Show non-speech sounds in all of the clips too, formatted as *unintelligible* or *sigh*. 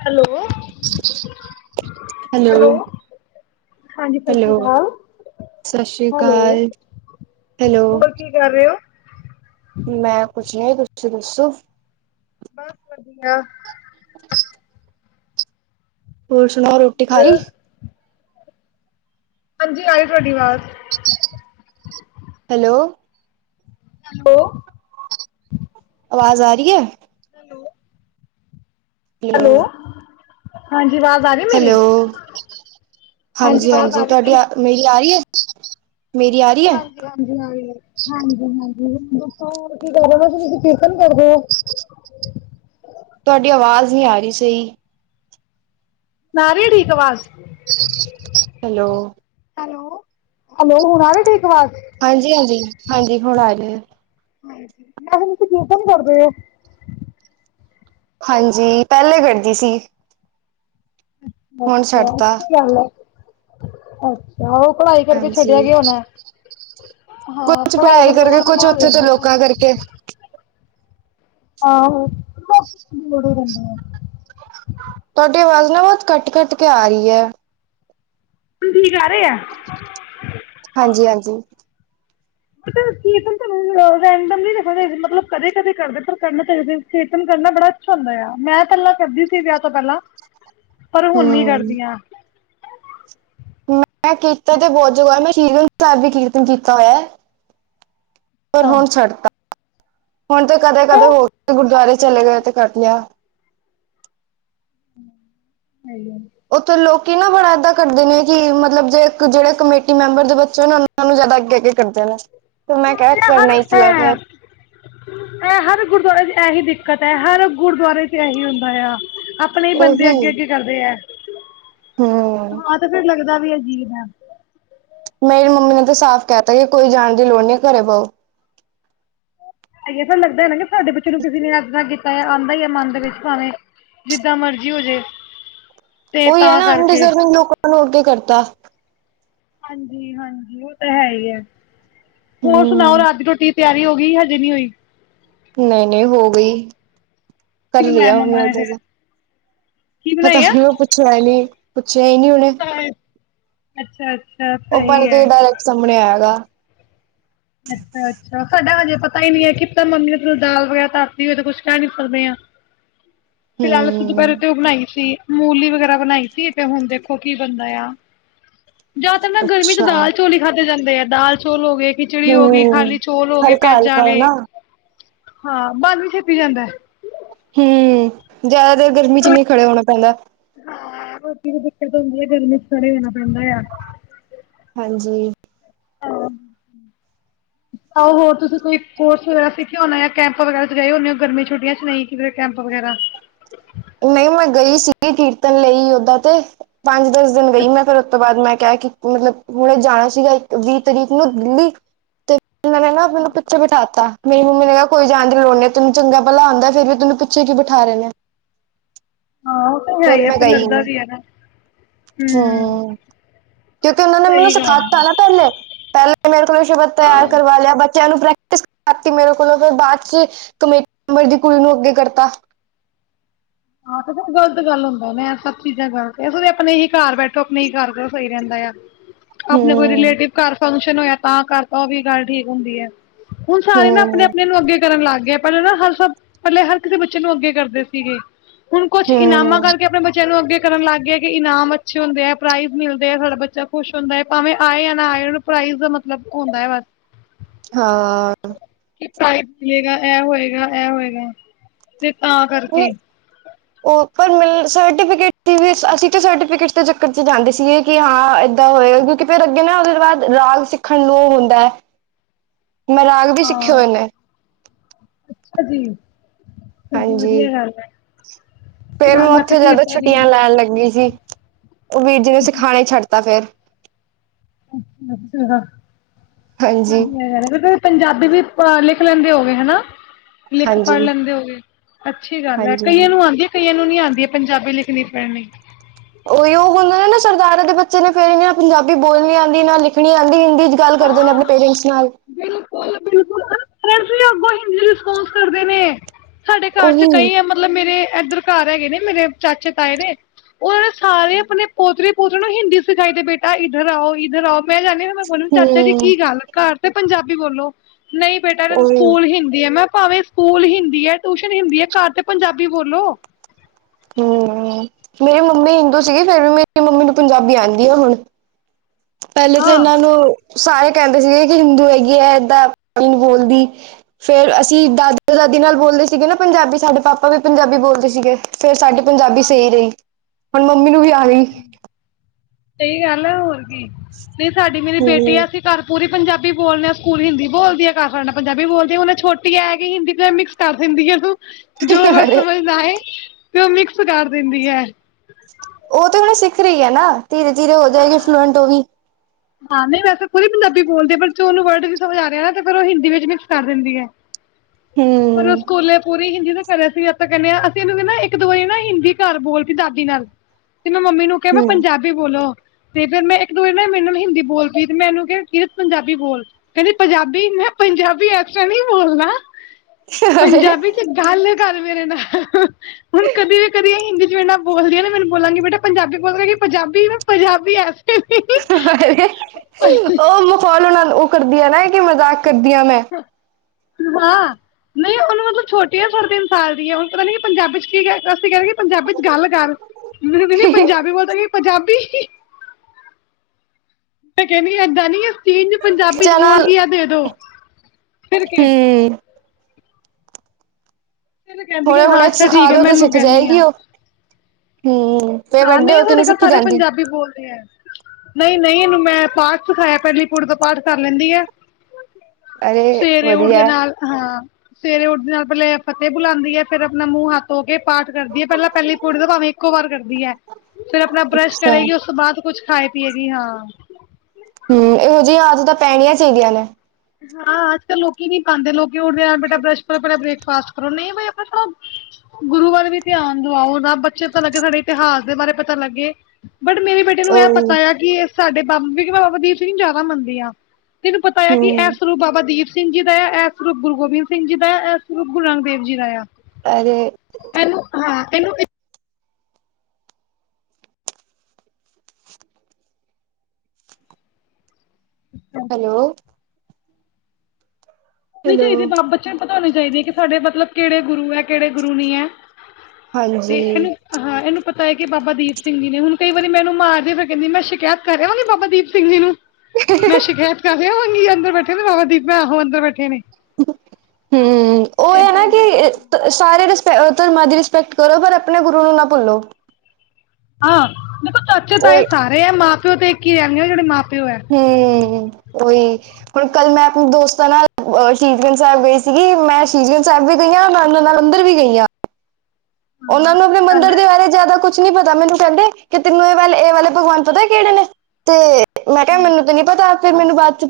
Hello hello ਹਾਂਜੀ ਸਤਿ hello ਸ਼੍ਰੀ ਅਕਾਲ ਸਤ ਸ਼੍ਰੀ ਹੈਲੋ ਅਕਾਲ ਹੈਲੋ ਹੋਰ ਕੀ ਕਰ ਰਹੇ ਹੋ ਮੈਂ ਕੁਛ ਨ ਤੁਸੀ ਦੱਸੋ ਬਸ ਵਧੀਆ *unintelligible* ਹੋਰ ਸੁਣਾਓ ਰੋਟੀ ਖਾ ਲਈ ਹਾਂਜੀ ਆਈ ਤੁਹਾਡੀ ਆਵਾਜ਼ ਹੈਲੋ ਹੈਲੋ ਆਵਾਜ਼ ਆ ਰਹੀ ਏ ਹੈਲੋ *unintelligible* ਹਾਂਜੀ ਬਾ ਹੈਲੋ ਹਾਂਜੀ ਆਵਾਜ਼ ਆ ਹਾਂਜੀ ਰਹੀ ਤੁਹਾਡੀ ਮੇਰੀ ਆ ਰਹੀ ਏ ਮੇਰੀ ਆ ਰਹੀ ਹੈ? ਹਾਂਜੀ ਹਾਂਜੀ ਹ ਹਾਂਜੀ ਹਾਂਜੀ ਦੱਸੋ ਹੋਰ ਕੀ ਕਰ ਤੁ ਤੁਂ ਕੀਰਤਨ ਕਰਦੋ ਓ ਤੁਹਾਡੀ ਆਵਾਜ਼ ਨਹੀਂ ਆ ਰਹੀ ਸਹੀ ਹੁਣ ਆ ਰਹੀ ਠੀਕ ਆਵਾਜ਼ ਹੈਲੋ ਹੈਲੋ, ਹੈਲੋ ਹੁਣ ਠੀਕ ਆਵਾਜ਼ ਹਾਂਜੀ -ਹਾਂਜੀ- ਹਾਂਜੀ ਹੁਣ ਆ ਰਹੀ ਹੈ। ਮੈਂ ਕਿਹਾ ਤੁਸੀਂ ਕੀਰਤਨ ਕਰਦੇ ਹੋ ਹਾਂਜੀ, ਪਹਿਲੇ ਕਰਦੀ ਸੀ ਹੁਣ ਅੱਛਾ, ਛੱਡਤਾ ਅੱਛੀ ਗੱਲ ਹੈ ਅੱਛਾ ਉਹ ਪੜ੍ਹਾਈ ਕਰਕੇ ਛੱਡਿਆ ਹਾਂਜੀ। ਗਿਆ ਹੋਣਾ ਹਾਂ, ਕੁਛ ਪੜ੍ਹਾਈ ਦਾ ਕਰਕੇ ਲੋੜ ਕੁਛ ਵਗੈਰਾ ਉੱਥੇ ਦੇ ਹੁੰਦਾ *inaudible* ਆਹ ਰ ਤੁਹਾਡੀ ਆਵਾਜ਼ ਨਾ ਬਹੁਤ ਕੱਟ -ਕੱਟ ਕੇ ਆ ਰਹੀ ਹੈ। ਹੁਣ ਠੀਕ ਆ ਰਹੇ ਆ ਹਾਂਜੀ- ਹਾਂਜੀ। ਕੀਰਤਨ ਰੰਡੋਮਲੀ ਮਤਲਬ ਕਦੇ ਕਦੇ ਕਰਦੇ ਪਰ ਕਰਨਾ ਚਾਹੀਦਾ ਮਤਲਬ ਕਰਨਾ ਬੜਾ ਕੁਛ ਹੁੰਦਾ ਆ ਮੈਂ ਪਹਿਲਾਂ ਕਰਦੀ ਸੀ ਵਿਆਹ ਤੋਂ ਪਹਿਲਾਂ, ਪਰ ਹੁਣ ਨੀ ਹਮ ਕਰਦੀਆਂ ਮੈਂ ਕੀਰਤਨ ਤੇ ਬਹੁਤ ਜਗਾਇਆ ਮੈਂ ਸ਼੍ਰੀ ਗੰਥ ਸਾਹਿਬ ਵੀ ਕੀਰਤਨ ਕੀਤਾ ਹੋਇਆ ਪਰ ਹੁਣ ਛੱਡਤਾ, ਹੁਣ ਤੇ ਕਦੇ ਕਦੇ ਹੋ ਕੇ ਗੁਰਦੁਆਰੇ ਚਲੇ ਗਏ ਤੇ ਕਰ ਲਿਆ ਹ ਆੋ ਉੱਥੇ ਲੋਕ ਨਾ ਬੜਾ ਏਦਾਂ ਕਰਦੇ ਨੇ ਕਿ ਮਤਲਬ ਜੇ ਜਿਹੜੇ ਕਮੇਟੀ ਮੈਂਬਰ ਦੇ ਬੱਚੇ ਤੁਹਾਨੂੰ ਜਿਆਦਾ ਕਹਿ ਕੇ ਕਰਦੇ ਨੇ ਤੇ ਮੈਂ ਕਿਹਾ ਇਹ ਹਰ ਕਰਨਾ ਹੀ ਸੀਗਾ ਫਿਰ ਇਹ ਇਹ ਹਰ ਗੁਰਦੁਆਰੇ ਚ ਇਹੀ ਦਿੱਕਤ ਹੈ, ਹਰ ਗੁਰਦੁਆਰੇ ਚ ਇਹੀ ਹੁੰਦਾ ਆ ਆਪਣੇ ਹੀ ਬੰਦੇ ਉਹੀ ਅੱਗੇ -ਅੱਗੇ ਕਰਦੇ ਹੈ ਹੂੰ ਹਾਂ ਤੇ ਫੇਰ ਲੱਗਦਾ ਵੀ ਅਜੀਬ ਹੈ ਮੇਰੀ ਮੰਮੀ ਨੇ ਤਾਂ ਸਾਫ਼ ਕਹਿਤਾ ਕਿ ਕੋਈ ਜਾਣ ਦੀ ਲੋੜ ਨਹੀਂ ਘਰੇ ਬੋ ਆ ਫਿਰ ਲੱਗਦਾ ਹੈ ਨਾ ਕਿ ਸਾਡੇ ਬੱਚੇ ਨੂੰ ਕਿਸੇ ਨੇ ਰਜਣਾ ਕੀਤਾ ਆਉਂਦਾ ਹੀ ਹੈ ਮਨ ਦੇ ਵਿੱਚ ਭਾਵੇਂ ਜਿੱਦਾਂ ਮਰਜ਼ੀ ਹੋ ਜਾਏ ਉਹੀ ਹੈ ਨਾ ਅਨਡਿਜ਼ਰਵਿੰਗ ਲੋਕਾਂ ਨੂੰ ਅੱਗੇ ਕਰ ਦਿੱਤਾ। ਹਾਂਜੀ- ਹਾਂਜੀ ਉਹ ਤਾਂ ਹੈ ਹੀ ਹੈ ਹੋਰ ਸੁਣਾਓ ਹੂੰ ਰਾਤ ਦੀ ਰੋਟੀ ਤਿਆਰੀ ਹੋ ਗਈ, ਹਜੇ ਨਹੀਂ ਹੋਈ ਨਹੀਂ- ਨਹੀਂ ਹੋ ਗਈ ਕਰ ਕੀ ਬਣਾਇਆ ਲਿਆ ਮੰਮਾ ਹਮਨੇ ਨੇ ਫਿਰ ਕੀ ਤੋਪਤਾ ਬਣਾਇਆ ਨੀ ਉਹ ਪੁੱਛਿਆ ਨੀ ਪੁੱਛਿਆ ਹੀ ਨੀ ਉਹਨੇ ਅੱਛਾ,। ਅੱਛਾ ਉਹ ਸਹੀ ਬਣ ਹੈ ਕੇ ਡਾਇਰੈਕਟ ਸਾਹਮਣੇ ਆਏਗਾ। ਅੱਛਾ, ਅੱਛਾ ਸਾਡਾ ਹਜੇ ਪਤਾ ਹੀ ਨੀ ਹੈ ਕਿ ਮੰਮੀ ਨੇ ਦਾਲ ਵਗੈਰਾ ਧਰਦੀ ਹੋ ਤੇ ਕੁੱਝ ਕਹਿ ਨੀ ਸਕਦੇ ਆ ਫਿਲਹਾਲ ਅਸੀ ਦੁਪਹਿਰ ਹੂੰ ਤੇ ਉਹ ਬਣਾਈ ਸੀ ਮੂਲੀ ਵਗੈਰਾ ਬਣਾਈ ਸੀ ਤੇ ਹੁਣ ਦੇਖੋ ਕੀ ਬਣਦਾ ਆ ਜ਼ਿਆਦਾਤਰ ਨਾ ਗਰਮੀ ਚ ਅੱਛਾ ਦਾਲ ਚੋਲ ਹੀ ਖਾਧੇ ਜਾਂਦੇ ਆ, ਦਾਲ ਚੋਲ ਹੋ ਗਏ ਖਿਚੜੀ ਹੋ ਗਈ, ਹੂੰ ਖਾਲੀ ਚੌਲ ਹੋ ਗਏ ਹਲਕਾ ਪਿਆਜਾਂ ਹਲਕਾ ਵਾਲੇ ਨਾ ਹਾਂ, ਬਣ ਵੀ ਛੇਤੀ ਜਾਂਦਾ ਹੈ ਹਮ, ਜਿਆਦਾਤਰ ਗਰਮੀ ਚ ਨਹੀਂ ਰੋਟੀ ਖੜੇ ਹੋਣਾ ਪੈਂਦਾ ਹਾਂ ਰੋਟੀ ਦੀ ਦਿੱਕਤ ਹੁੰਦੀ ਆ ਗਰਮੀ ਚ ਖੜੇ ਹੋਣਾ ਪੈਂਦਾ ਆ ਹਾਂਜੀ। ਹਾਂ। ਆ ਉਹ ਹੋਰ ਤੁਸੀਂ ਕੋਈ ਕੋਰਸ ਵਗੈਰਾ ਸਿੱਖਿਆ ਹੋਣਾ ਜਾਂ ਕੈਂਪ ਵਗੈਰਾ ਚ ਗਏ ਹੋਣੇ ਹੋ ਗਰਮੀ ਛੁਟੀਆਂ ਚ ਨਹੀਂ ਕਿ ਕੈਂਪ ਵਗੈਰਾ ਨਹੀਂ ਮੈਂ ਗਈ ਸੀਗੀ ਕੀਰਤਨ ਲਈ ਓਦਾਂ, ਤੇ ਪੰਜ- ਦਸ ਦਿਨ ਗਈ ਮੈਂ ਫਿਰ ਤੋਂ ਬਾਅਦ ਮੈਂ ਕਿਹਾ ਕਿ ਮਤਲਬ ਹੁਣ ਜਾਣਾ ਸੀਗਾ ਵੀਹ ਤਰੀਕ ਨੂੰ ਦਿੱਲੀ ਤੇ ਮੈੰਨੂੰ ਨਾ ਆਪਨੂੰ ਪਿੱਛੇ ਬਿਠਾਤਾ ਮੇਰੀ ਮੰਮੀ ਨੇ ਕਿਹਾ ਕੋਈ ਜਾਣ ਦੀ ਲੋੜ ਨਹੀਂ ਹੈ ਤੈਨੂੰ ਚੰਗਾ ਭਲਾ ਆਉਂਦਾ ਫਿਰ ਵੀ ਤੈਨੂੰ ਪਿੱਛੇ ਕਿਉ ਬਿਠਾ ਰਹੇ ਨੇ ਆ ਹਾਂ ਉਹ ਹੀ ਫਿਰ ਲੱਗਦਾ ਵੀ ਹੈ। ਹਮ ਕਿਉਂਕਿ ਉਹਨਾਂ ਨੇ ਮੈਨੂੰ ਸਹੀ ਗੱਲ ਹੈ ਸਿਖਾਤਾ ਪਹਿਲੇ ਮੇਰੇ ਕੋਲੋਂ ਸ਼ਬਦ ਤਿਆਰ ਕਰਵਾ ਲਿਆ ਬੱਚ ਬੱਚਿਆਂ ਨੂੰ ਪ੍ਰੈਕਟਿਸ ਕਰਾਤੀ ਮੇਰੇ ਕੋਲੋਂ ਫਿਰ ਬਾਅਦ ਚ ਕਮੇਟੀ ਮੈਂਬਰ ਦੀ ਕੁੜੀ ਨੂੰ ਅੱਗੇ ਕਰਤਾ। ਹਾਂ ਤੇ ਗ਼ਲਤ ਗੱਲ ਹੁੰਦਾ ਨਾ ਮੈ ਇਹ ਸਭ ਚੀਜ਼ਾਂ ਗਲਤ ਆਪਣੇ ਹੀ ਘਰ ਬੈਠੋ ਆਪਣੇ ਹੀ ਘਰ ਕਰੋ ਸਹੀ ਰਹਿੰਦਾ ਆ। ਆਪਣੇ ਕੋਈ ਹੂੰ ਰਲੇਟਿਵ ਘਰ ਫੰਕਸ਼ਨ ਹੋਇਆ ਤਾਂ ਕਰ ਤਾਂ ਉਹ ਵੀ ਗੱਲ ਠੀਕ ਹੁੰਦੀ ਹੈ। ਹੁਣ ਸਾਰੇ ਨਾ ਆਪਣੇ ਹੂੰ ਆਪਣੇ ਨੂੰ ਅੱਗੇ। ਕਰਨ ਲੱਗ ਗਏ ਪਹਿਲਾਂ ਨਾ ਹਰ ਸਭ ਪਹਿਲੇ ਹਰ ਕਿਸੇ ਬੱਚੇ ਨੂੰ ਅੱਗੇ ਕਰਦੇ ਸੀਗੇ। ਹੁਣ ਕੁਛ ਇਨਾਮਾਂ ਹੂੰ ਕਰਕੇ ਆਪਣੇ ਬੱਚਿਆਂ ਨੂੰ ਅੱਗੇ। ਕਰਨ ਲੱਗ ਗਏ ਕਿ ਇਨਾਮ ਅੱਛੇ ਹੁੰਦੇ ਹੈ ਪ੍ਰਾਈਜ਼ ਮਿਲਦੇ ਹੈ ਸਾਡਾ ਬੱਚਾ ਖੁਸ਼ ਹੁੰਦਾ ਹੈ ਭਾਵੇਂ ਆਏ ਜਾਂ ਨਾ ਆਏ ਉਹਨੂੰ। ਪ੍ਰਾਈਜ਼ ਦਾ ਮਤਲਬ ਹੁੰਦਾ ਹੈ ਬਸ। ਹਾਂ। ਕੀ ਪ੍ਰਾਈਜ ਮਿਲੇਗਾ ਇਹ ਹੋਏਗਾ, ਇਹ ਹੋਏਗਾ ਤੇ ਤਾਂ ਨਹੀਂ ਕਰਕੇ। ਉਹ ਉੱਪਰ ਮ ਸਰਟੀਫਿਕੇਟ। ਅਸੀਂ ਤੇ ਸਰਟੀਫਿਕੇਟ ਦੇ ਚੱਕਰ ਚ ਜਾਂਦੇ ਸੀਗੇ ਕਿ ਹਾਂ ਏਦਾਂ ਹੋਏਗਾ ਕਿਉਂਕਿ ਫਿਰ ਅੱਗੇ ਨਾ ਉਹਦੇ ਬਾਅਦ ਰਾਗ। ਪੱਖਣ *inaudible* ਨੂੰ ਹੁੰਦਾ ਹੈ ਮੈ ਰਾਗ ਵੀ ਸਿੱਖੇ ਹਾਂ ਹੋਏ ਨੇ। ਅੱਛਾ ਜੀ ਤੁਸੀ ਹਾਂਜੀ ਵਧੀਆ ਗੱਲ ਆ। ਫੇਰ ਮੈਂ ਉੱਥੇ ਜਿਆਦਾ ਛੁੱਟੀਆਂ ਲੈਣ ਲੱਗੀ ਸੀ ਉਹ ਵੀਰ ਜੀ ਨੇ ਸਿਖਾਣਾ ਛੱਡਤਾ ਫੇਰ। ਅੱਛਾ ਹਾਂਜੀ ਵਧੀਆ *inaudible* ਪੰਜਾਬੀ ਵੀ ਅ ਲਿਖ ਲੈਂਦੇ ਹੋਗੇ ਹਨਾ? ਲਿਖ ਪੜ੍ਹ ਹਾਂਜੀ ਲੈਂਦੇ ਹੋਵੋਗੇ ਅੱਛੀ ਗੱਲ ਹੈ ਹਾਂਜੀ ਕਈਆਂ ਹਾਂਜੀ ਨੂੰ ਆਉਂਦੀ। ਕਈਆਂ ਨੂੰ ਨੀ ਆਉਂਦੀ ਹੈ ਪੰਜਾਬੀ ਲਿਖਣੀ ਪੜ੍ਹਨੀ। ਉਹੀ ਉਹ ਹੁੰਦਾ ਨੇ ਨਾ ਸਰਦਾਰਾਂ ਦੇ ਬੱਚੇ ਨੇ ਫੇਰ ਇਹ ਨਾਲ ਪੰਜਾਬੀ ਬੋਲਣੀ ਆਉਂਦੀ ਨਾ ਲਿਖਣੀ ਆਉਂਦੀ ਹਿੰਦੀ। ਗੱਲ ਕਰਦੇ ਨੇ ਆਪਣੇ ਪੇਰੈਂਟਸ ਨਾਲ। ਬਿਲਕੁਲ ਬਿਲਕੁਲ ਪਸ ਵੀ ਅਗੋਂ ਹਿੰਦਿ ਚ ਰਿਸਪੋਂਸ ਕਰਦੇ ਨੇ। ਸਾਡੇ ਘਰ ਚ ਉਹੀ ਕਈ ਹੈ ਮਤਲਬ ਮੇਰੇ ਇੱਧਰ ਘਰ ਹੈਗੇ ਨੇ ਮੇਰੇ ਚਾਚੇ ਤਾਏ ਨੇ। ਉਹਨਾਂ ਨੇ ਸਾਰੇ ਆਪਣੇ ਪੋਤਰੀ ਪੋਤਰੀਆਂ ਨੂੰ ਹਿੰਦੀ ਸਿਖਾਈ ਦੇ ਬੇਟਾ ਇੱਧਰ ਆਓ ਇੱਧਰ ਆਓ ਮੈਂ ਜਾਂਦੀ ਨਾ। ਹਮ ਚੱਲ ਘਰ ਤੇ ਪੰਜਾਬੀ ਬੋਲੋ ਨਹੀਂ ਬੇਟਾ ਇਹਨਾਂ ਦੇ ਉਹੀ ਸਕੂਲ ਹਿੰਦੀ ਹੈ ਮੈਂ ਕਿਹਾ ਭਾਵੇਂ। ਸਕੂਲ ਹਿੰਦੀ ਹੈ, ਟਿਊਸ਼ਨ ਹਿੰਦੀ ਹੈ, ਘਰ ਤੇ ਪੰਜਾਬੀ ਬੋਲੋ। ਹਮ ਮੇਰੀ ਮੰਮੀ ਹਿੰਦੂ ਸੀਗੀ ਫਿਰ ਵੀ ਮੇਰੀ ਮੰਮੀ ਨੂੰ ਪੰਜਾਬੀ ਆਉਂਦੀ ਆ ਹੁਣ। ਪਹਿਲੇ ਤਾਂ ਹਾਂ ਇਹਨਾਂ ਨੂੰ ਸਾਰੇ ਕਹਿੰਦੇ ਸੀਗੇ ਕਿ ਹਿੰਦੂ ਹੈਗੀ ਹੈ ਏਦਾਂ ਨਹੀਂ ਬੋਲਦੀ। ਫੇਰ ਅਸੀਂ ਦਾਦਾ ਦਾਦੀ ਨਾਲ ਬੋਲਦੇ ਸੀਗੇ ਨਾ ਪੰਜਾਬੀ ਸਾਡੇ ਪਾਪਾ ਵੀ ਪੰਜਾਬੀ ਬੋਲਦੇ ਸੀਗੇ। ਫੇਰ ਸਾਡੇ ਪੰਜਾਬੀ ਸਹੀ ਰਹੀ, ਹੁਣ ਮੰਮੀ ਨੂੰ ਵੀ ਆ ਗਈ। ਸਹੀ ਗੱਲ ਹੈ ਹੋਰ ਕੀ ਤੇ ਸਾਡੀ ਮੇਰੀ ਬੇਟੀ ਆ ਅਸੀ। ਘਰ ਪੂਰੀ ਪੰਜਾਬੀ ਬੋਲਦੇ ਹਾਂ ਸਕੂਲ ਹਿੰਦੀ ਬੋਲਦੀ ਘਰ ਸਾਡੇ ਨਾਲ ਪੰਜਾਬੀ ਬੋਲਦੀ ਉਹੇ ਛੋਟੀ ਹੈਗੀ ਹਿੰਦੀ ਤੋਂ ਮਿਕਸ। ਕਰ ਦਿੰਦੀ ਤੂੰ ਜੋ ਵਰਡ ਹਮ ਸਮਝ ਨਾ ਆਏ ਤੇ ਉਹ ਮਿਕਸ ਕਰ ਦਿੰਦੀ ਹੈ। ਉਹ ਤੇ ਹੁਣ ਸਿੱਖ ਰਹੀ ਹੈ ਨਾ ਧੀਰੇ ਧੀਰੇ ਹੋ ਜਾਏਗੀ ਫਲੂਐਂਟ ਉਹ ਵੀ। *unintelligible* ਹਾਂ ਨਹੀਂ ਵੈਸੇ ਫੁਲੀ ਪੰਜਾਬੀ ਬੋਲਦੇ, ਪਰ ਜੋ ਉਹਨੂੰ ਵਰਡ ਸਮਝ ਆ ਰਿਹਾ, ਨਾ ਤੇ ਫਿਰ ਉਹ ਹਿੰਦੀ ਵਿੱਚ ਮਿਕਸ ਕਰ ਦਿੰਦੀ ਹੈ। ਪਰ ਉਹ ਹਮ ਸਕੂਲੇ ਪੂਰ ਤੂਹੀ ਹਿੰਦੀ ਨੂੰ ਕਰਿਆ ਸੀ, ਆਪਾਂ ਕਹਨੇ ਆ ਅਸੀਂ ਇਹਨੂੰ ਇੱਕ ਦੋ ਵਾਰੀ ਨਾ ਹਿੰਦੀ ਕਰ ਬੋਲ ਸੀ ਦਾਦੀ ਨਾਲ ਤੇ ਮੈਂ ਮੰਮੀ ਨੂੰ ਕਿਹਾ ਮੈ ਪੰਜਾਬੀ ਬੋਲੋ। ਤੇ ਫੇਰ ਮੈਂ ਇੱਕ ਦੋ ਵਾਰ ਨਾ ਮੈਨੂੰ ਨਾਲ ਹਿੰਦੀ ਬੋਲ ਪਈ ਤੇ ਮੈਂਨੂੰ ਕਿਹਾ ਕਿਰਤ ਪੰਜਾਬੀ ਬੋਲ। ਕਹਿੰਦੀ ਪੰਜਾਬੀ, ਮੈ ਕਿਹਾ ਪੰਜਾਬੀ ਅਕਸ਼ਰ ਨੀ ਬੋਲਣਾ। ਅਰੇ ਪੰਜਾਬੀ ਚ ਗੱਲ ਕਰ ਮੇਰੇ ਨਾਲ ਹੁਣ ਕਦੀ ਵੀ ਕਦੀ ਹਿੰਦੀ ਚ ਮੇਰੇ ਨਾਲ। ਬੋਲਦੀਆਂ ਨੇ ਮੈਨੂੰ ਬੋਲਾਂਗੀ ਬੇਟੇ ਪੰਜਾਬੀ ਬੋਲ ਪੰਜਾਬੀ ਮੈਂ ਕਿਹਾ ਪੰਜਾਬੀ ਐ। ਉਹ ਮਖੌਲ ਉਹਨਾਂ ਨੂੰ ਉਹ ਕਰਦੀ ਆ ਨਾ ਕਿ ਮਜ਼ਾਕ ਕਰਦੀ ਹਾਂ ਮੈਂ। ਹਾਂ। ਨਹੀਂ ਉਹਨੂੰ ਮਤਲਬ ਛੋਟੀ ਆਂ ਸਾਡੇ ਤਿੰਨ ਸਾਲ ਦੀ ਹੈ ਉਹਨੂੰ ਪਤਾ ਨਹੀਂ ਪੰਜਾਬੀ ਚ ਕੀ ਅਸੀਂ ਕਹਿ ਰਹੇ ਕਿ ਪੰਜਾਬੀ ਚ ਗੱਲ ਕਰ। ਮੈਨੂੰ ਕਹਿੰਦੀ ਪੰਜਾਬੀ ਬੋਲਦਾ ਕਿ ਪੰਜਾਬੀ। ਮੈ ਕਹਿੰਣੀ ਏਦਾਂ ਨੀ ਚੀਜ਼ ਪੰਜਾਬੀ ਚ ਚਨਾ ਬੋਲ ਗਿਆ ਦੇ ਦੋ ਫਿਰ ਕੇ। ਹਮ ਫਿਰ ਕਹਿੰਦੀ ਹੁਣੇ ਆ ਹਾਂ ਹੁਣੇ ਅੱਛਾ ਸਿਖਾ ਠੀਕ ਹੈ ਦੋ ਤੇ ਮੈਨੂੰ ਸਿੱਖ ਕਹਿੰਦੀ ਜਾਏਗੀ, ਆ ਉਹ ਹੂੰ, ਹਾਂ ਨਹੀਂ ਹੁਣੇ ਤੇ ਸਾਰੇ ਪੰਜਾਬੀ ਬੋਲਦੇ ਹੈ। ਨਹੀਂ-ਨਹੀਂ, ਇਹਨੂੰ ਮੈਂ ਪਹਿਲੀ ਪੌੜੀ ਦਾ ਪਾਠ ਕਰ ਲੈਂਦੀ ਹੈ। ਅਰੇ ਸਵੇਰੇ ਉੱਠਦੇ ਵਧੀਆ ਨਾਲ ਹਾਂ। ਸਵੇਰੇ ਉੱਠਦੇ ਨਾਲ ਪਹਿਲੇ ਫਤਿਹ ਬੁਲਾਉਦੀ ਹੈ, ਫ਼ਿਰ ਆਪਣਾ ਮੂੰਹ ਹੱਥ ਧੋ ਕੇ ਪਾਠ ਕਰਦੀ ਹੈ, ਪਹਿਲਾਂ-ਪਹਿਲੀ ਪੋੜੀ ਦਾ ਭਾਵੇਂ ਇੱਕੋ ਵਾਰ ਕਰ। ਨੀ ਐ ਫੇਰ ਆਪਣਾ ਬਰਸ਼ ਅੱਛਾ ਹਮ ਕਰੇਗੀ, ਉਸ ਤੋਂ ਬਾਅਦ ਕੁਛ ਖਾਏ ਪੀਏਗੀ ਹਾਂ। ਹੂੰ ਇਹੋ ਜਿਹੀ ਆਦਤਾਂ ਪੈਣੀਆਂ ਚਾਹੀਦੀਆਂ ਨੇ, ਹਾਂ ਅੱਜ-ਕੱਲ ਲੋਕੀ ਨੀ ਖਾਦੇ ਲੋਕੀ ਉਠ ਦੇ ਆ ਬੇਟਾ ਬਰਸ਼ ਕਰੋ ਪਹਿਲਾ ਬ੍ਰੇਕਫਾਸਟ ਓ ਨਹੀਂ ਬਈ ਆਪੇ ਤੀ, ਗੁਰੂ ਵੱਲ ਵੀ ਧਿਆਨ ਦਵਾਓ ਨਾ, ਬੱਚੇ ਤਾਂ ਲੱਗੇ ਸਾਡੇ ਇਤਿਹਾਸ ਦੇ ਬਾਰੇ ਪਤਾ ਲੱਗੇ ਬਟ ਮੇਰੀ ਬੇਟੀ। ਤੈਨੂੰ ਇਹ ਪਤਾ ਉਹੀ ਆ, ਕਿ ਸਾਡੇ ਬ ਬਾਬਾ ਦੀਪ ਸਿੰਘ ਨੂੰ ਜ਼ਿਆਦਾ ਮੰਨਦੀ ਆ ਤੈਨੂੰ ਪਤਾ। ਆ ਇਹ ਹਮ ਸਰੂਪ ਬਾਬਾ ਦੀਪ ਸਿੰਘ ਜੀ ਦਾ ਹੈ, ਇਹ ਸਰੂਪ ਗੁਰੂ ਗੋਬਿੰਦ ਸਿੰਘ ਜੀ ਦਾ ਹੈ। ਗੁਰੂ ਨਾਨਕ ਦੇਵ ਜੀ ਦੀਆ ਅਰੇ ਐਨੂੰ ਹਾਂ ਇਹਨੂੰ ਹੈਲੋ, ਹੈਲੋ ਚਾਹੀਦੀ ਬਪ ਚ ਬੱਚਿਆਂ ਨੂੰ ਪਤਾ ਹੋਣਾ ਚਾਹੀਦੀ ਹੈ, ਕਿ ਸਾਡੇ ਮਤਲਬ ਕਿਹੜੇ ਗੁਰੂ ਹੈ ਕਿਹੜੇ ਗੁਰੂ ਨੀ ਹੈ। ਤੇ ਹਾਂਜੀ ਇਹਨੂੰ ਹਾਂ ਇਹਨੂੰ ਪਤਾ ਹੈ, ਕਿ ਬਾਬਾ ਦੀਪ ਸਿੰਘ ਜੀ ਨੇ ਹੁਣ ਕਈ ਵਾਰੀ ਮੈਨੂੰ ਮਾਰਦੇ ਫਿਰ ਕਹਿੰਦੀ ਮੈਂ ਸ਼ਿਕਾਇਤ ਕਰ ਅਵਾਗੀ, ਬਾਬਾ ਦੀਪ ਸਿੰਘ ਜੀ ਨੂੰ ਮੈਂ ਸ਼ਿਕਾਇਤ ਕਰ ਅਵਾਗੀ, ਅੰਦਰ ਬੈਠੇ ਨੇ ਬਾਬਾ ਦੀਪ ਮੈਂ ਆਹੋ ਅੰਦਰ ਬੈਠੇ ਨੇ, ਹੂੰ, ਉਹ ਹੈ, ਏਦਾਂ ਨਾ ਏਦਾਂ ਕਿ ਕਰਦੇ ਤ ਸਾਰੇ ਰਿਸਪੈ ਧਰਮਾਂ ਦੀ ਰਿਸਪੈਕਟ ਕਰੋ, ਪਰ ਆਪਣੇ ਗੁਰੂਆਂ ਨੂੰ ਨਾ ਭੁੱਲੋ ਹਾਂ ਦੇਖੋ, ਚਾਚੇ ਤਾਏ ਓਏ ਸਾਰੇ ਆ ਮਾਂ ਪਿਓ ਤੇ ਇੱਕ ਹੀ ਰਹਿੰਦੇ ਹੈ, ਜਿਹੜੇ ਮਾਂ ਪਿਓ ਹੈ। ਹੂੰ ਹੀ, ਹੁਣ ਕੱਲ ਮੈਂ ਆਪਣੇ ਦੋਸਤਾਂ ਨਾਲ ਸ਼ਹੀਦਗੰਜ ਸਾਹਿਬ ਗਈ ਸੀਗੀ, ਮੈਂ ਸ਼ਹੀਦਗੰਜ ਸਾਹਿਬ ਵੀ ਗਈਆਂ ਨਾਨ-ਨਾਲ ਅੰਦਰ ਵੀ ਗਈਆਂ। ਉਹਨਾਂ ਨੂੰ ਆਪਣੇ ਮੰਦਿਰ ਦੇ ਹੈਲੋ ਬਾਰੇ ਜ਼ਿਆਦਾ ਕੁਛ ਕੁਛ ਨੀ ਪਤਾ ਮੈਨੂੰ ਕਹਿੰਦੇ ਕਿ, ਤੈਨੂੰ ਇਹ ਵਾਲੇ ਇਹ ਵਾਲੇ ਭਗਵਾਨ ਪਤਾ ਕਿਹੜੇ ਨੇ ਤੇ ਮੈਂ ਕਿਹਾ ਮੈਨੂੰ ਤੇ ਨਹੀ ਪਤਾ ਫੇਰ ਮੈਨੂੰ ਬਾਅਦ ਚ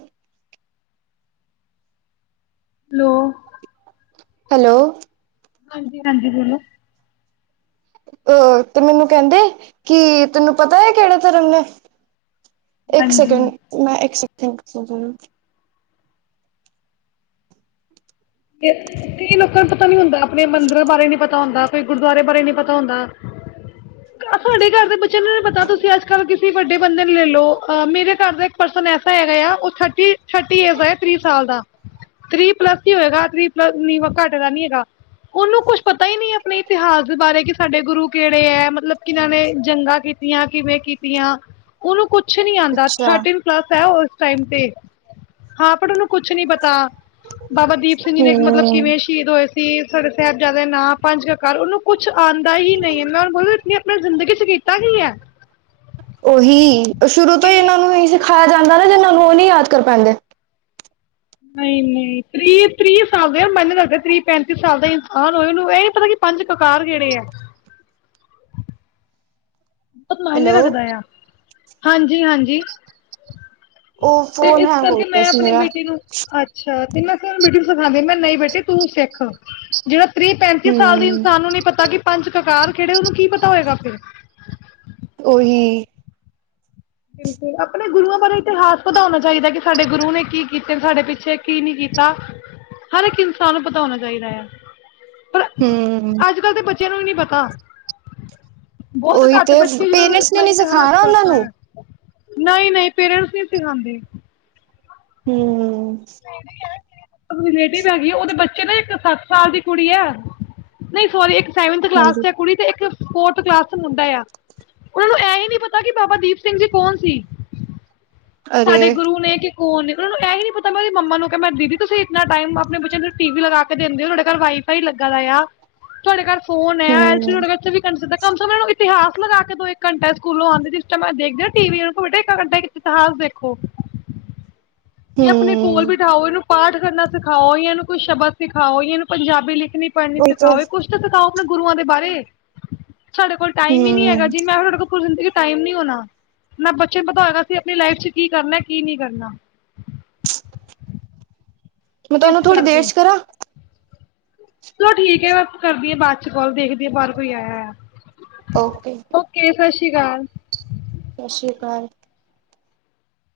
ਹੈਲੋ, ਹੈਲੋ, ਹਾਂਜੀ, ਹਾਂਜੀ ਬੋਲੋ, ਅ ਤੇ ਮੈਨੂੰ ਕਹਿੰਦੇ ਕਿ ਤੈਨੂੰ ਪਤਾ ਹੈ ਕਿਹੜੇ ਧਰਮ ਨੇ, ਇੱਕ ਹਾਂਜੀ ਸੈਕਿੰਡ ਮੈਂ ਇੱਕ ਸਕਿੰਡ ਰੁਕੋ ਜਰਾ। ਕਈ ਲੋਕਾਂ ਨੂੰ ਪਤਾ ਨੀਂ ਹੁੰਦਾ, ਆਪਣੇ ਮੰਦਿਰਾਂ ਬਾਰੇ ਨੀ ਪਤਾ ਹੁੰਦਾ। ਕੋਈ ਗੁਰਦੁਆਰੇ ਬਾਰੇ ਨੀ ਪਤਾ ਹੁੰਦਾ, ਸਾਡੇ ਘਰ ਦੇ ਬੱਚਿਆਂ ਨੂੰ ਨੀ ਪਤਾ ਤੁਸੀਂ ਅੱਜ-ਕੱਲ ਕਿਸ ਤੁਸੀਂ ਵੱਡੇ ਬੰਦੇ ਨੂੰ ਲੈ ਲਓ, ਮੇਰੇ ਘਰ ਦਾ ਇੱਕ ਪਰਸਨ ਐਸਾ ਹੈਗਾ ਆ, ਉਹ ਥਰਟੀ ਥਰਟੀ ਏਰਜ਼ ਹੈ। ਥਰੀ ਸਾਲ ਦਾ ਥਰੀ ਪਲੱਸ ਹੀ ਹੋਏਗਾ, ਥਰੀ ਪਲੱਸ ਨ ਘੱਟ ਦਾ ਨੀ ਹੈਗਾ। ਉਹਨੂੰ ਕੁਛ ਪਤਾ ਹੀ ਨਹੀਂ ਆਪਣੇ ਇਤਿਹਾਸ ਦੇ ਬਾਰੇ ਕਿ, ਸਾਡੇ ਗੁਰੂ ਕਿਹੜੇ ਹੈ ਮਤਲਬ ਕਿਨਾਂ ਨੇ ਜੰਗਾ। *unintelligible* ਕਿਵੇਂ ਕੀਤੀਆਂ ਉਹਨੂੰ ਕੁਛ ਨੀ ਆਦਾ ਅੱਛਾ ਥਰਟੀਨ ਹੈ ਉਸ ਟਾਈਮ ਤੇ ਹਾਂ ਬੱਟ ਉਹਨੂੰ ਕੁਛ ਨੀ ਪਤਾ ਬਾਬਾ ਦੀਪ *unintelligible* ਕਿ ਮਤਲਬ ਹੂੰ ਕਿਵੇਂ ਸ਼ਹੀਦ ਹੋਏ ਸੀ ਸਾਡੇ ਸਾਹਿਬਜ਼ਾਦੇ ਨਾਂ ਪੰਜ ਕ ਕਾਰ ਉਹਨੂੰ ਕੁਛ ਆਉਂਦਾ ਹੀ ਨਹੀਂ ਹੈ, ਮੈਂ ਬਲਕਿ ਆਪਣੀ ਜ਼ਿੰਦਗੀ ਚ ਕੀਤਾ ਹੀ ਹੈ। ਉਹੀ ਸ਼ੁਰੂ ਤੋਂ ਤ੍ਰੀ ਹੀ ਇਹਨਾਂ ਨੂੰ ਹਾਂ, ਸਿਖਾਇਆ ਜਾਂਦਾ, ਨਾ ਜਨਾਂ ਨੂੰ ਉਹ ਨਹੀਂ ਯਾਦ ਕਰ ਪੈਂਦੇ। ਨਹੀਂ-ਨਹੀਂ ਤੀਹ ਤ੍ਰੀਹ ਸਾਲ ਦੇ ਮੰਨ ਦੱਸਦੇ, ਤੀਹ ਪੈਂਤੀ ਸਾਲ ਦਾ ਇਨਸਾਨ ਹੋਏ, ਉਹਨੂੰ ਇਹ ਪਤਾ ਕੀ। ਪੰਜ ਕਕਾਰ ਕਿਹੜੇ ਆ। ਬਹੁਤ ਮਾਹਿਨੇ ਹੈਲੋ ਰੱਖਦਾ ਆ, ਹਾਂਜੀ-ਹਾਂਜੀ। ਉਹ ਤੇ ਫੋਨ ਇਸ ਹੈਂਗ ਹੋ ਕਰਕੇ ਗਿਆ ਮੈਂ ਸੀ ਆਪਣੀ ਮੇਰਾ ਬੇਟੀ ਨੂੰ ਅੱਛਾ ਤੇ ਮੈਂ ਬੇਟੀ ਨੂੰ ਸਿਖਾਦੀ ਮੈਂ ਕਿਹਾ, ਨਹੀਂ ਬੇਟੇ ਤੂੰ ਸਿੱਖ ਜਿਹੜਾ ਤ੍ਰੀਹ ਪੈਂਤੀ ਸਾਲ ਦੀ ਹੂੰ ਇਨਸਾਨ ਨੂੰ ਨਹੀਂ ਪਤਾ, ਕਿ ਪੰਜ ਕਕਾਰ ਖੇੜੇ ਉਹਨੂੰ ਕੀ ਪਤਾ ਹੋਏਗਾ ਫਿਰ ਉਹੀ, ਆਪਣੇ ਗੁਰੂਆਂ ਬਾਰੇ ਇਤਿਹਾਸ ਪਤਾ ਹੋਣਾ ਚਾਹੀਦਾ ਕਿ ਸਾਡੇ ਗੁਰੂ ਨੇ ਕੀ ਕੀਤੇ ਸਾਡੇ ਪਿੱਛੇ ਕੀ ਨੀ ਕੀਤਾ। ਹਰ ਇੱਕ ਇਨਸਾਨ ਨੂੰ ਪਤਾ ਹੋਣਾ ਚਾਹੀਦਾ ਆ। ਪਰ ਹੂੰ ਅੱਜ ਕੱਲ ਦੇ ਬੱਚਿਆਂ ਨੂੰ ਵੀ ਨੀ ਪਤਾ। ਬੌਤ ਉਹੀ ਘੱਟ ਤੇ ਬੱਚੇ ਜਿਨ੍ਹਾਂ ਨੂੰ ਪੇਰੈਂਟਸ ਨੇ ਆਪਣਾ ਨੀ ਇਤਿਹਾਸ ਸਿਖਾਣਾ ਉਹਨਾਂ ਪਤਾ ਨੂੰ ਹੈ। ਨਈ-ਨਈ ਪੇਰੈਂਟਸ ਨੀ ਸਿਖਾਉਂਦੇ। ਹਮ ਰਲੇਟਿਵ ਹੈਗੀ ਉਹਦੇ ਬੱਚੇ ਨਾ ਇੱਕ ਸੱਤ ਸਾਲ ਦੀ ਕੁੜੀ ਆ। ਨਹੀਂ ਸੋਰੀ ਇੱਕ ਸੇਵਨਥ ਕਲਾਸ ਹਾਂਜੀ ਚ ਕੁੜੀ ਤੇ ਇੱਕ ਫੋਰਥ ਕਲਾਸ ਚ ਮੁੰਡਾ ਆ। ਉਨੂੰ ਇਹ ਹੀ ਨੀ ਪਤਾ ਕਿ ਬਾਬਾ ਦੀਪ ਸਿੰਘ ਜੀ ਕੌਣ ਸੀ। ਅਰੇ ਸਾਡੇ ਗੁਰੂ ਨੇ ਕਿ ਕੌਣ ਨੇ ਉਹਨਾ ਨੂੰ ਏਹ ਹੀ ਨੀ ਪ ਤੇ ਮੈਂ ਉਹਦੀ ਮੰਮਾ ਨੂੰ ਕਿਹਾ ਮੈਂ ਦੀਦੀ ਤੁਸੀਂ ਇਤਨਾ ਟਾਈਮ ਆਪਣੇ ਬੱਚਿਆਂ ਨੂੰ ਟੀਵੀ ਲਗਾ ਕੇ ਦੇਿੰਦੇ ਹੋ ਤੁਹਾਡੇ ਘਰ ਵਾਈਫਾਈ ਲੱਗਾ ਦਾ ਆ। ਤੁਹਾਡੇ ਘਰ ਫੋਨ ਹੈ ਐਲਸੀਡੀ ਹੂੰ ਤੁਹਾਡੇ ਘਰ ਚੋਂਵੀ ਘੰਟੇ ਚਲਦਾ ਕਮ ਸੇ ਕਮ ਇਹਨਾਂ ਨੂੰ ਇੱ ਤਿਹਾਸ ਲਗਾ ਕੇ ਦੋ ਇੱਕ ਘੰਟਾ ਸਕੂਲੋਂ ਆਉਂਦੇ ਜਿਸ ਮੈਂ ਦੇਖ ਘੰਟ ਇਤਿਹਾਸ ਦੇਖੋ। ਯਾ ਆਪਨੇ ਕੋਲ ਹੂੰ ਬਿਠਾਓ ਇਹਨੂੰ ਪਾਠ ਕਰਨਾ ਸਿਖਾਓ ਯਾ ਇਹਨੂੰ ਕੋਈ ਸ਼ਬਦ ਸਿਖਾਓ ਯਾ ਇਹਨੂੰ ਪੰਜਾਬੀ ਲਿਖਨੀ ਪੜਨੀ ਉਹੀ ਤੇ ਸਿਖਾਓ ਕੁਛ ਤਾਂ ਸਿਖਾਓ ਆਪਣੇ ਗੁਰੂਆਂ ਦੇ ਬਾਰੇ। ਸਾਡੇ ਕੋਲ ਟਾਈਮ ਹੀ ਨੀ ਹੂੰ ਹੈਗਾ ਜੀ ਮੈਂ ਤੁਹਾਡੇ ਕੋਲ ਪੂਰੀ ਜ਼ਿੰਦਗੀ ਟਾਈਮ ਨਹੀਂ ਹੋਣਾ ਨਾ ਬੱਚੇ ਨੂੰ ਪਤਾ ਸੀ ਆਪਣੀ ਲਾਈਫ ਚ ਕੀ ਕਰਨਾ ਕੀ ਨੀ ਕਰਨਾ। ਮੈਂ ਇਸ ਤੁਹਾਨੂੰ ਥੋੜ੍ਹੀ ਦੇਰ ਕਰਕੇ ਚ ਕਰਾਂ? ਚਲੋ ਠੀਕ ਹੈ ਮੈਂ ਕਰਦੀ ਆ ਬਾਅਦ ਚ ਕਾਲ ਦੇਖਦੀ ਆ ਬਾਹਰ ਕੋਈ ਆਇਆ ਆ ਓਕੇ ਉ ਕੇ ਸਸ ਸ੍ਰੀ ਕਾਲ। ਸਸ ਸ੍ਰੀ ਕਾਲ।